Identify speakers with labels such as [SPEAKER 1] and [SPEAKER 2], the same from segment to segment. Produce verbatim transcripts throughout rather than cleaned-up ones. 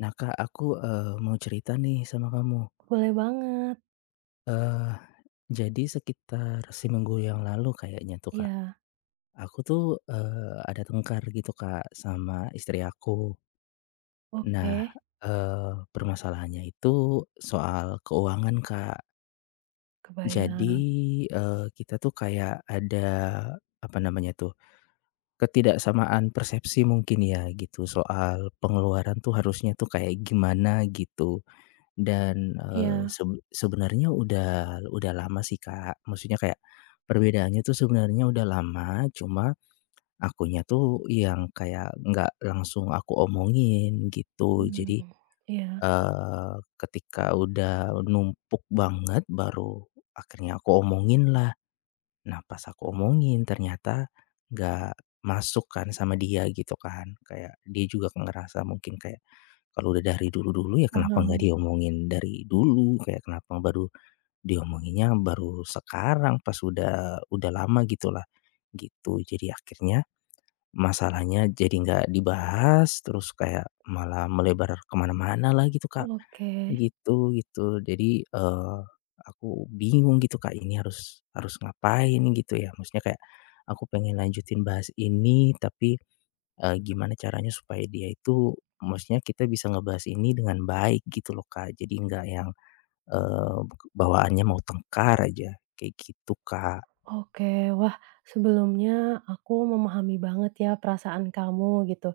[SPEAKER 1] Nah, Kak, aku, eee, mau cerita nih sama kamu.
[SPEAKER 2] Boleh banget,
[SPEAKER 1] Eee, jadi sekitar seminggu yang lalu kayaknya tuh, Kak,
[SPEAKER 2] iya,
[SPEAKER 1] aku tuh, eee, ada tengkar gitu, Kak, sama istri aku.
[SPEAKER 2] oke,
[SPEAKER 1] Nah, eee, permasalahannya itu soal keuangan, Kak. Jadi,
[SPEAKER 2] kebayang,
[SPEAKER 1] eee, kita tuh kayak ada, apa namanya tuh, ketidaksamaan persepsi mungkin ya gitu soal pengeluaran tuh harusnya tuh kayak gimana gitu. Dan, eee,
[SPEAKER 2] iya,
[SPEAKER 1] seb sebenarnya udah udah lama sih, Kak. Maksudnya kayak perbedaannya tuh sebenarnya udah lama, cuma akunya tuh yang kayak nggak langsung aku omongin gitu. Jadi,
[SPEAKER 2] mmm, iya,
[SPEAKER 1] eee, ketika udah numpuk banget baru akhirnya aku omongin lah. Nah, pas aku omongin ternyata nggak masuk kan sama dia gitu kan. Kayak dia juga ngerasa mungkin kayak, kalau udah dari dulu-dulu ya kenapa nggak
[SPEAKER 2] paham,
[SPEAKER 1] diomongin dari dulu, kayak kenapa baru diomonginnya baru sekarang pas udah udah lama gitulah, gitu. Jadi akhirnya masalahnya jadi nggak dibahas, terus kayak malah melebar kemana mana lah gitu, Kak.
[SPEAKER 2] oke
[SPEAKER 1] Gitu gitu. Jadi, eee, aku bingung gitu, Kak, ini harus harus ngapain gitu ya. Maksudnya kayak aku pengen lanjutin bahas ini, tapi, eee, gimana caranya supaya dia itu maksudnya kita bisa ngebahas ini dengan baik gitu loh, Kak. Jadi nggak yang, eee, bawaannya mau tengkar aja, kayak gitu, Kak.
[SPEAKER 2] oke. Wah, sebelumnya aku memahami banget ya perasaan kamu gitu.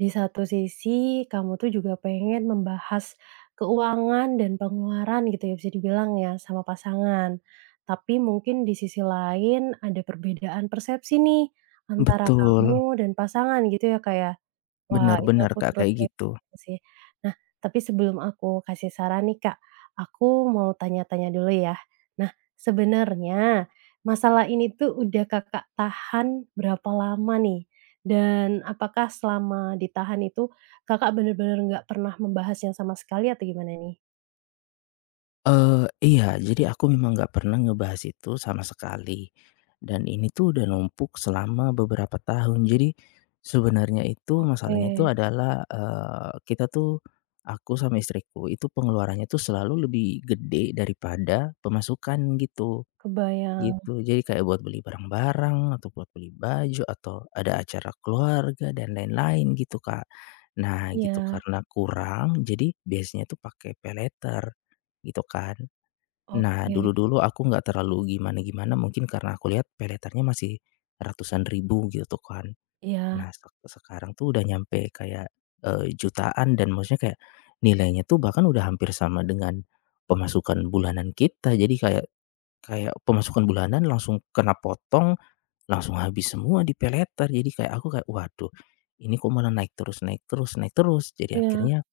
[SPEAKER 2] Di satu sisi kamu tuh juga pengen membahas keuangan dan pengeluaran gitu ya, bisa dibilang ya, sama pasangan. Tapi mungkin di sisi lain ada perbedaan persepsi nih antara
[SPEAKER 1] Betul,
[SPEAKER 2] kamu dan pasangan gitu ya, kayak. Wah,
[SPEAKER 1] benar
[SPEAKER 2] itu
[SPEAKER 1] benar,
[SPEAKER 2] aku
[SPEAKER 1] Kak,
[SPEAKER 2] turut
[SPEAKER 1] kayak gitu.
[SPEAKER 2] prihatin sih. Nah, tapi sebelum aku kasih saran nih, Kak, aku mau tanya-tanya dulu ya. Nah, sebenarnya masalah ini tuh udah Kakak tahan berapa lama nih? Dan apakah selama ditahan itu Kakak bener-bener nggak pernah membahasnya sama sekali atau gimana nih?
[SPEAKER 1] Eh iya, jadi aku memang nggak pernah ngebahas itu sama sekali, dan ini tuh udah numpuk selama beberapa tahun. Jadi, sebenarnya itu
[SPEAKER 2] Oke,
[SPEAKER 1] masalahnya itu adalah, eee, kita tuh aku sama istriku itu pengeluarannya tuh selalu lebih gede daripada pemasukan gitu,
[SPEAKER 2] kebayang.
[SPEAKER 1] gitu. Jadi kayak buat beli barang-barang atau buat beli baju atau ada acara keluarga dan lain-lain gitu, Kak. Nah gitu,
[SPEAKER 2] Iya,
[SPEAKER 1] karena kurang jadi biasanya tuh pakai pay later, gitu kan. Nah,
[SPEAKER 2] oke.
[SPEAKER 1] dulu-dulu aku nggak terlalu gimana-gimana mungkin karena aku lihat peletarnya masih ratusan ribu gitu kan.
[SPEAKER 2] Iya,
[SPEAKER 1] Nah, sek sekarang tuh udah nyampe kayak, eee, jutaan dan maksudnya kayak nilainya tuh bahkan udah hampir sama dengan pemasukan bulanan kita. Jadi kayak kayak pemasukan bulanan langsung kena potong, langsung habis semua di peleter. Jadi kayak aku kayak, "Waduh, ini kok malah naik terus naik terus naik terus." Jadi
[SPEAKER 2] iya.
[SPEAKER 1] akhirnya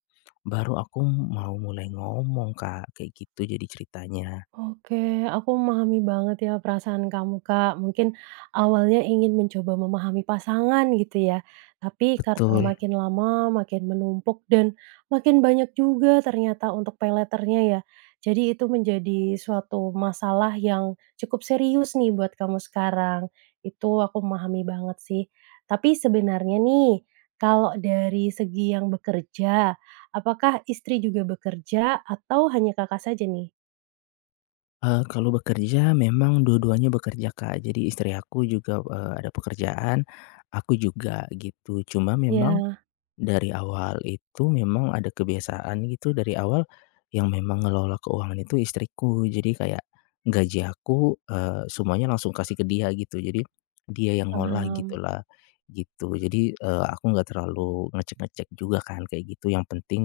[SPEAKER 1] baru aku mau mulai ngomong Kak, kayak gitu jadi ceritanya.
[SPEAKER 2] Oke, aku memahami banget ya perasaan kamu, Kak. Mungkin awalnya ingin mencoba memahami pasangan gitu ya, tapi karena
[SPEAKER 1] Betul.
[SPEAKER 2] makin lama makin menumpuk dan makin banyak juga ternyata untuk pay later ya. Jadi itu menjadi suatu masalah yang cukup serius nih buat kamu sekarang. Itu aku memahami banget sih. Tapi sebenarnya nih, kalau dari segi yang bekerja, apakah istri juga bekerja atau hanya Kakak saja nih?
[SPEAKER 1] Eee, kalau bekerja memang dua-duanya bekerja, Kak. Jadi istri aku juga, eee, ada pekerjaan, aku juga gitu. Cuma memang,
[SPEAKER 2] Ya.
[SPEAKER 1] dari awal itu memang ada kebiasaan gitu dari awal, yang memang ngelola keuangan itu istriku. Jadi kayak gaji aku, eee, semuanya langsung kasih ke dia gitu. Jadi dia yang ngolah
[SPEAKER 2] Paham
[SPEAKER 1] gitulah, gitu. Jadi, eee, aku nggak terlalu ngecek-ngecek juga kan kayak gitu. Yang penting,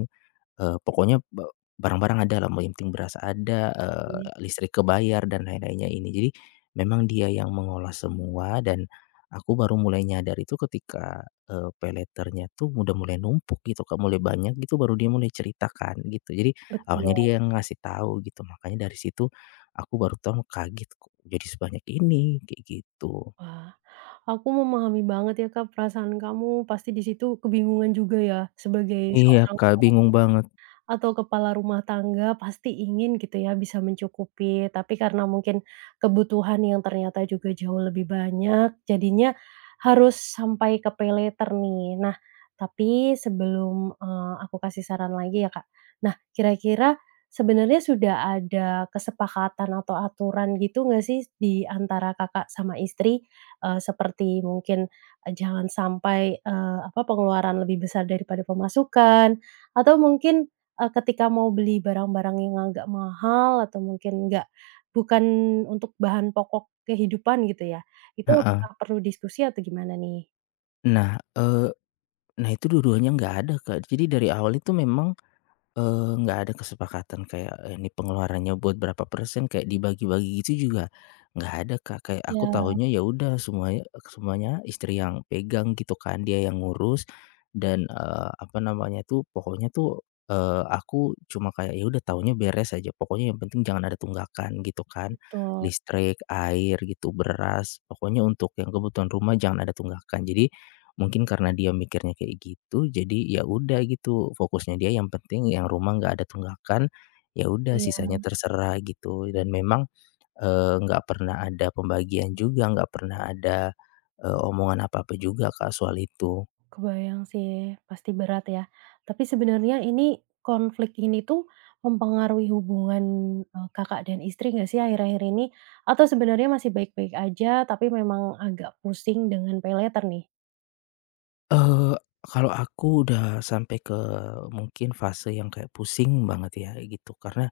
[SPEAKER 1] eee, pokoknya be barang-barang ada lah yang penting beras ada, eee,
[SPEAKER 2] sih,
[SPEAKER 1] listrik kebayar dan lain-lainnya ini. Jadi memang dia yang mengolah semua dan aku baru mulai nyadar itu ketika Eee, payletternya tuh udah mulai numpuk gitu Kak, mulai banyak gitu baru dia mulai ceritakan gitu. Jadi
[SPEAKER 2] betul.
[SPEAKER 1] awalnya dia yang ngasih tahu gitu, makanya dari situ aku baru tahu kaget, kok jadi sebanyak ini, kayak gitu.
[SPEAKER 2] Wah, aku memahami banget ya, Kak, perasaan kamu pasti di situ kebingungan juga ya sebagai
[SPEAKER 1] Iya
[SPEAKER 2] seorang
[SPEAKER 1] Kak, bingung banget,
[SPEAKER 2] atau kepala rumah tangga pasti ingin gitu ya bisa mencukupi, tapi karena mungkin kebutuhan yang ternyata juga jauh lebih banyak, jadinya harus sampai ke pay later nih. Nah, tapi sebelum, eee, aku kasih saran lagi ya, Kak. Nah, kira-kira sebenarnya sudah ada kesepakatan atau aturan gitu nggak sih di antara Kakak sama istri? Eee, seperti mungkin, eee, jangan sampai, eee, apa, pengeluaran lebih besar daripada pemasukan, atau mungkin Eee, ketika mau beli barang-barang yang agak mahal atau mungkin nggak bukan untuk bahan pokok kehidupan gitu ya, itu
[SPEAKER 1] heeh.
[SPEAKER 2] apakah perlu diskusi atau gimana nih?
[SPEAKER 1] Nah, eee, nah itu dua-duanya nggak ada Kak, jadi dari awal itu memang Eee, nggak ada kesepakatan kayak, eee, ini pengeluarannya buat berapa persen, kayak dibagi-bagi gitu juga nggak ada, Kak. Kayak aku
[SPEAKER 2] Iya,
[SPEAKER 1] tahunya ya udah semuanya semuanya istri yang pegang gitu kan, dia yang ngurus dan, eee, apa namanya tuh, pokoknya tuh, eee, aku cuma kayak ya udah tahunya beres aja, pokoknya yang penting jangan ada tunggakan gitu kan.
[SPEAKER 2] Betul,
[SPEAKER 1] Listrik, air gitu, beras, pokoknya untuk yang kebutuhan rumah jangan ada tunggakan. Jadi mungkin karena dia mikirnya kayak gitu, jadi ya udah gitu, fokusnya dia yang penting yang rumah nggak ada tunggakan, ya udah
[SPEAKER 2] iya.
[SPEAKER 1] sisanya terserah gitu. Dan memang, eee, nggak pernah ada pembagian juga, nggak pernah ada, eee, omongan apa-apa juga, Kak, soal itu.
[SPEAKER 2] Kebayang sih, pasti berat ya. Tapi sebenarnya ini konflik ini tuh mempengaruhi hubungan, eee, Kakak dan istri nggak sih akhir-akhir ini? Atau sebenarnya masih baik-baik aja tapi memang agak pusing dengan paylater nih?
[SPEAKER 1] Eee, kalau aku udah sampai ke mungkin fase yang kayak pusing banget ya gitu, karena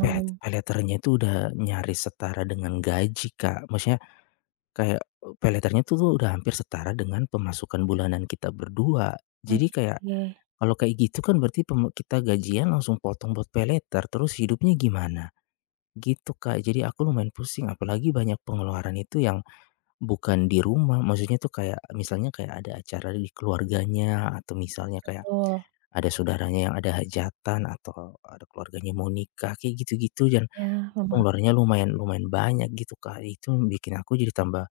[SPEAKER 1] pet pay later itu udah nyaris setara dengan gaji, Kak. Maksudnya kayak, eee, pay later tuh tuh udah hampir setara dengan pemasukan bulanan kita berdua. Jadi kayak,
[SPEAKER 2] mengerti,
[SPEAKER 1] kalau kayak gitu kan berarti peme kita gajian langsung potong buat pay later, terus hidupnya gimana? Gitu, Kak. Jadi aku lumayan pusing, apalagi banyak pengeluaran itu yang bukan di rumah, maksudnya tuh kayak misalnya kayak ada acara di keluarganya atau misalnya kayak
[SPEAKER 2] betul,
[SPEAKER 1] ada saudaranya yang ada hajatan atau ada keluarganya mau nikah, kayak gitu-gitu dan
[SPEAKER 2] ya
[SPEAKER 1] itu pengeluarannya lumayan lumayan banyak gitu, Kak. Itu bikin aku jadi tambah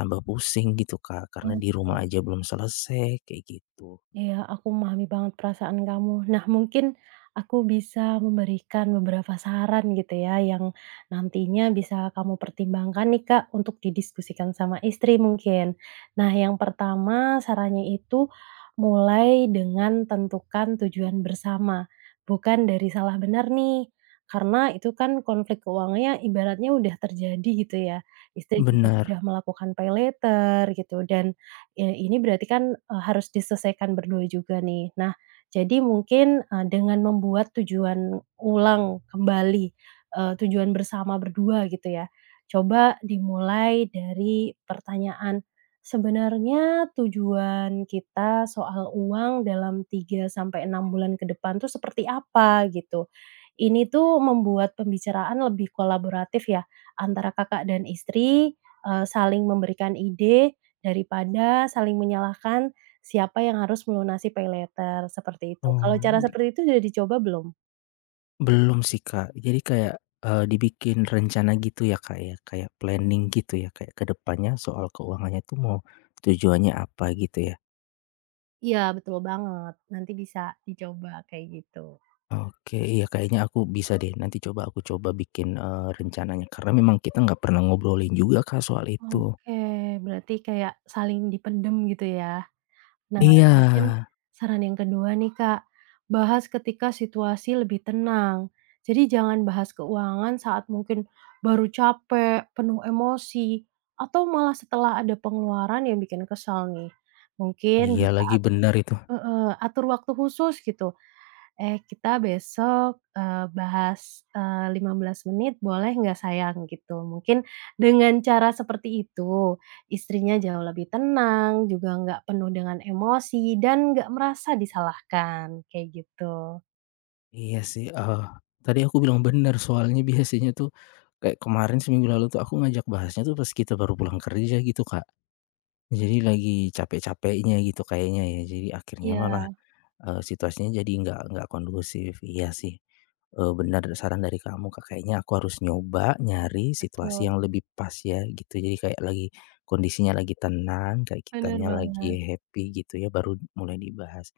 [SPEAKER 1] tambah pusing gitu, Kak, karena di
[SPEAKER 2] memahami.
[SPEAKER 1] rumah aja belum selesai, kayak gitu.
[SPEAKER 2] Iya, aku memahami banget perasaan kamu. Nah, mungkin aku bisa memberikan beberapa saran gitu ya, yang nantinya bisa kamu pertimbangkan nih, Kak, untuk didiskusikan sama istri mungkin. Nah, yang pertama sarannya itu mulai dengan tentukan tujuan bersama, bukan dari salah benar nih. Karena itu kan konflik keuangannya ibaratnya udah terjadi gitu ya. Istri juga sudah
[SPEAKER 1] Benar.
[SPEAKER 2] melakukan pay later gitu dan Ya ini berarti kan, eee, harus diselesaikan berdua juga nih. Nah, jadi mungkin, eee, dengan membuat tujuan ulang kembali, eee, tujuan bersama berdua gitu ya, coba dimulai dari pertanyaan, "Sebenarnya tujuan kita soal uang dalam tiga sampai enam bulan ke depan tuh seperti apa?" Gitu. Ini tuh membuat pembicaraan lebih kolaboratif ya, antara Kakak dan istri, eee, saling memberikan ide Daripada saling menyalahkan siapa yang harus melunasi paylater, seperti itu. Kalau
[SPEAKER 1] Oh,
[SPEAKER 2] cara
[SPEAKER 1] di-
[SPEAKER 2] seperti itu sudah dicoba belum?
[SPEAKER 1] Belum sih, Kak. Jadi kayak, eee, dibikin rencana gitu ya, Kak, ya, kayak planning gitu ya, kayak ke depannya soal keuangannya tuh mau tujuannya apa gitu ya.
[SPEAKER 2] Iya, betul banget. Nanti bisa dicoba kayak gitu.
[SPEAKER 1] Oke, iya kayaknya aku bisa deh, nanti coba aku coba bikin, eee, rencananya karena memang kita nggak pernah ngobrolin juga, Kak, soal itu.
[SPEAKER 2] Oke, berarti kayak saling dipendem gitu ya. Nah,
[SPEAKER 1] Iya.
[SPEAKER 2] mungkin saran yang kedua nih, Kak, bahas ketika situasi lebih tenang. Jadi jangan bahas keuangan saat mungkin baru capek, penuh emosi, atau malah setelah ada pengeluaran yang bikin kesal nih. Mungkin
[SPEAKER 1] Iya
[SPEAKER 2] bisa
[SPEAKER 1] lagi, benar itu.
[SPEAKER 2] Heeh, atur waktu khusus gitu, "Eh, kita besok, eee, bahas, eee, lima belas menit boleh nggak sayang?" Gitu. Mungkin dengan cara seperti itu, istrinya jauh lebih tenang, juga nggak penuh dengan emosi, dan nggak merasa disalahkan, kayak gitu.
[SPEAKER 1] Iya sih, eee, tadi aku bilang benar soalnya biasanya tuh kayak kemarin seminggu lalu tuh aku ngajak bahasnya tuh pas kita baru pulang kerja gitu, Kak. Jadi lagi capek-capeknya gitu kayaknya ya, jadi akhirnya malah,
[SPEAKER 2] Iya,
[SPEAKER 1] eee, situasinya jadi nggak nggak kondusif. Iya sih, eee, bener saran dari kamu, Kak, kayaknya aku harus nyoba nyari situasi
[SPEAKER 2] betul,
[SPEAKER 1] yang lebih pas ya gitu, jadi kayak lagi kondisinya lagi tenang, kayak
[SPEAKER 2] bener
[SPEAKER 1] kitanya
[SPEAKER 2] banget.
[SPEAKER 1] lagi happy gitu ya baru mulai dibahas.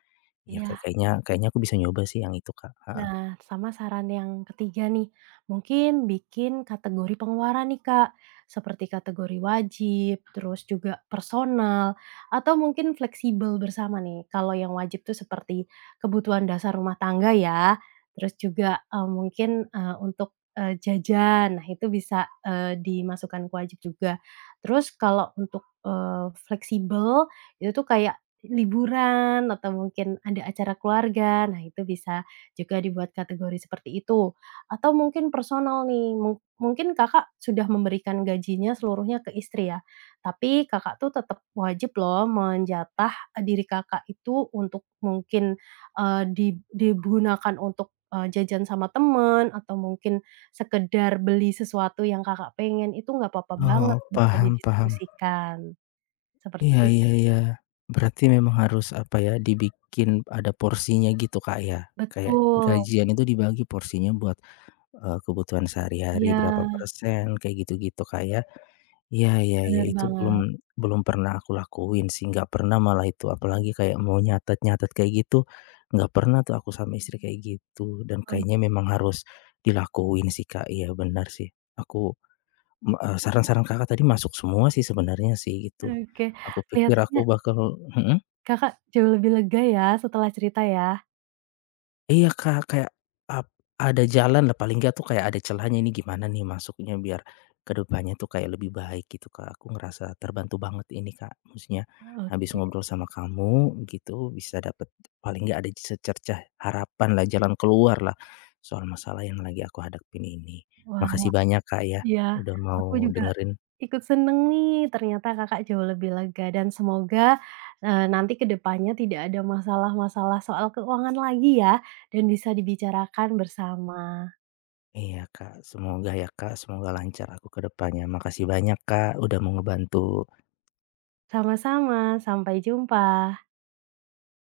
[SPEAKER 1] Ya Kak,
[SPEAKER 2] Iya.
[SPEAKER 1] kayaknya kayaknya aku bisa nyoba sih yang itu, Kak, heeh.
[SPEAKER 2] Nah, sama saran yang ketiga nih, mungkin bikin kategori pengeluaran nih Kak, seperti kategori wajib, terus juga personal, atau mungkin fleksibel bersama nih. Kalau yang wajib tuh seperti kebutuhan dasar rumah tangga ya, terus juga eh, mungkin eh, untuk eh, jajan, nah itu bisa eh, dimasukkan ke wajib juga. Terus kalau untuk eh, fleksibel, itu tuh kayak liburan atau mungkin ada acara keluarga, nah itu bisa jika dibuat kategori seperti itu, atau mungkin personal nih, mung mungkin Kakak sudah memberikan gajinya seluruhnya ke istri ya, tapi Kakak tuh tetap wajib loh menjatah, eh, diri Kakak itu untuk mungkin, eee, di digunakan untuk, eee, jajan sama temen atau mungkin sekedar beli sesuatu yang Kakak pengen, itu nggak apa apa banget,
[SPEAKER 1] Oh,
[SPEAKER 2] bisa
[SPEAKER 1] paham paham.
[SPEAKER 2] didiskusikan, seperti
[SPEAKER 1] Iya
[SPEAKER 2] itu
[SPEAKER 1] iya
[SPEAKER 2] sih.
[SPEAKER 1] iya. Berarti memang harus, apa ya, dibikin ada porsinya gitu, Kak, ya? Kayak
[SPEAKER 2] Betul,
[SPEAKER 1] gajian itu dibagi porsinya buat, eee, kebutuhan sehari-hari
[SPEAKER 2] iya,
[SPEAKER 1] berapa persen, kayak gitu-gitu, Kak, ya? Iya iya iya,
[SPEAKER 2] benar
[SPEAKER 1] itu belum
[SPEAKER 2] banget.
[SPEAKER 1] belum pernah aku lakuin sih, nggak pernah malah itu, apalagi kayak mau nyatet-nyatet kayak gitu, nggak pernah tuh aku sama istri kayak gitu, dan
[SPEAKER 2] Wah,
[SPEAKER 1] kayaknya memang harus dilakuin sih, Kak. Iya, benar sih. Aku Me eee, saran-saran Kakak tadi masuk semua sih sebenarnya sih gitu.
[SPEAKER 2] oke,
[SPEAKER 1] Aku pikir aku
[SPEAKER 2] kelihatannya
[SPEAKER 1] bakal mhm?
[SPEAKER 2] Kakak jauh lebih lega ya setelah cerita ya?
[SPEAKER 1] Iya, Kak, kayak ap ada jalan lah paling nggak tuh kayak ada celahnya ini gimana nih masuknya biar ke depannya tuh kayak lebih baik gitu, Kak. Aku ngerasa terbantu banget ini, Kak, maksudnya habis
[SPEAKER 2] Oke,
[SPEAKER 1] ngobrol sama kamu gitu bisa dapet paling nggak ada secercah harapan lah, jalan keluar lah soal masalah yang lagi aku hadapin ini.
[SPEAKER 2] wah
[SPEAKER 1] Makasih banyak, Kak, ya,
[SPEAKER 2] iya,
[SPEAKER 1] udah
[SPEAKER 2] aku
[SPEAKER 1] mau
[SPEAKER 2] juga
[SPEAKER 1] dengerin.
[SPEAKER 2] ikut seneng nih ternyata Kakak jauh lebih lega dan semoga, eee, nanti ke depannya tidak ada masalah-masalah soal keuangan lagi ya dan bisa dibicarakan bersama.
[SPEAKER 1] Iya Kak, semoga ya Kak, semoga lancar aku ke depannya. Makasih banyak Kak, udah mau ngebantu.
[SPEAKER 2] Sama-sama, sampai jumpa.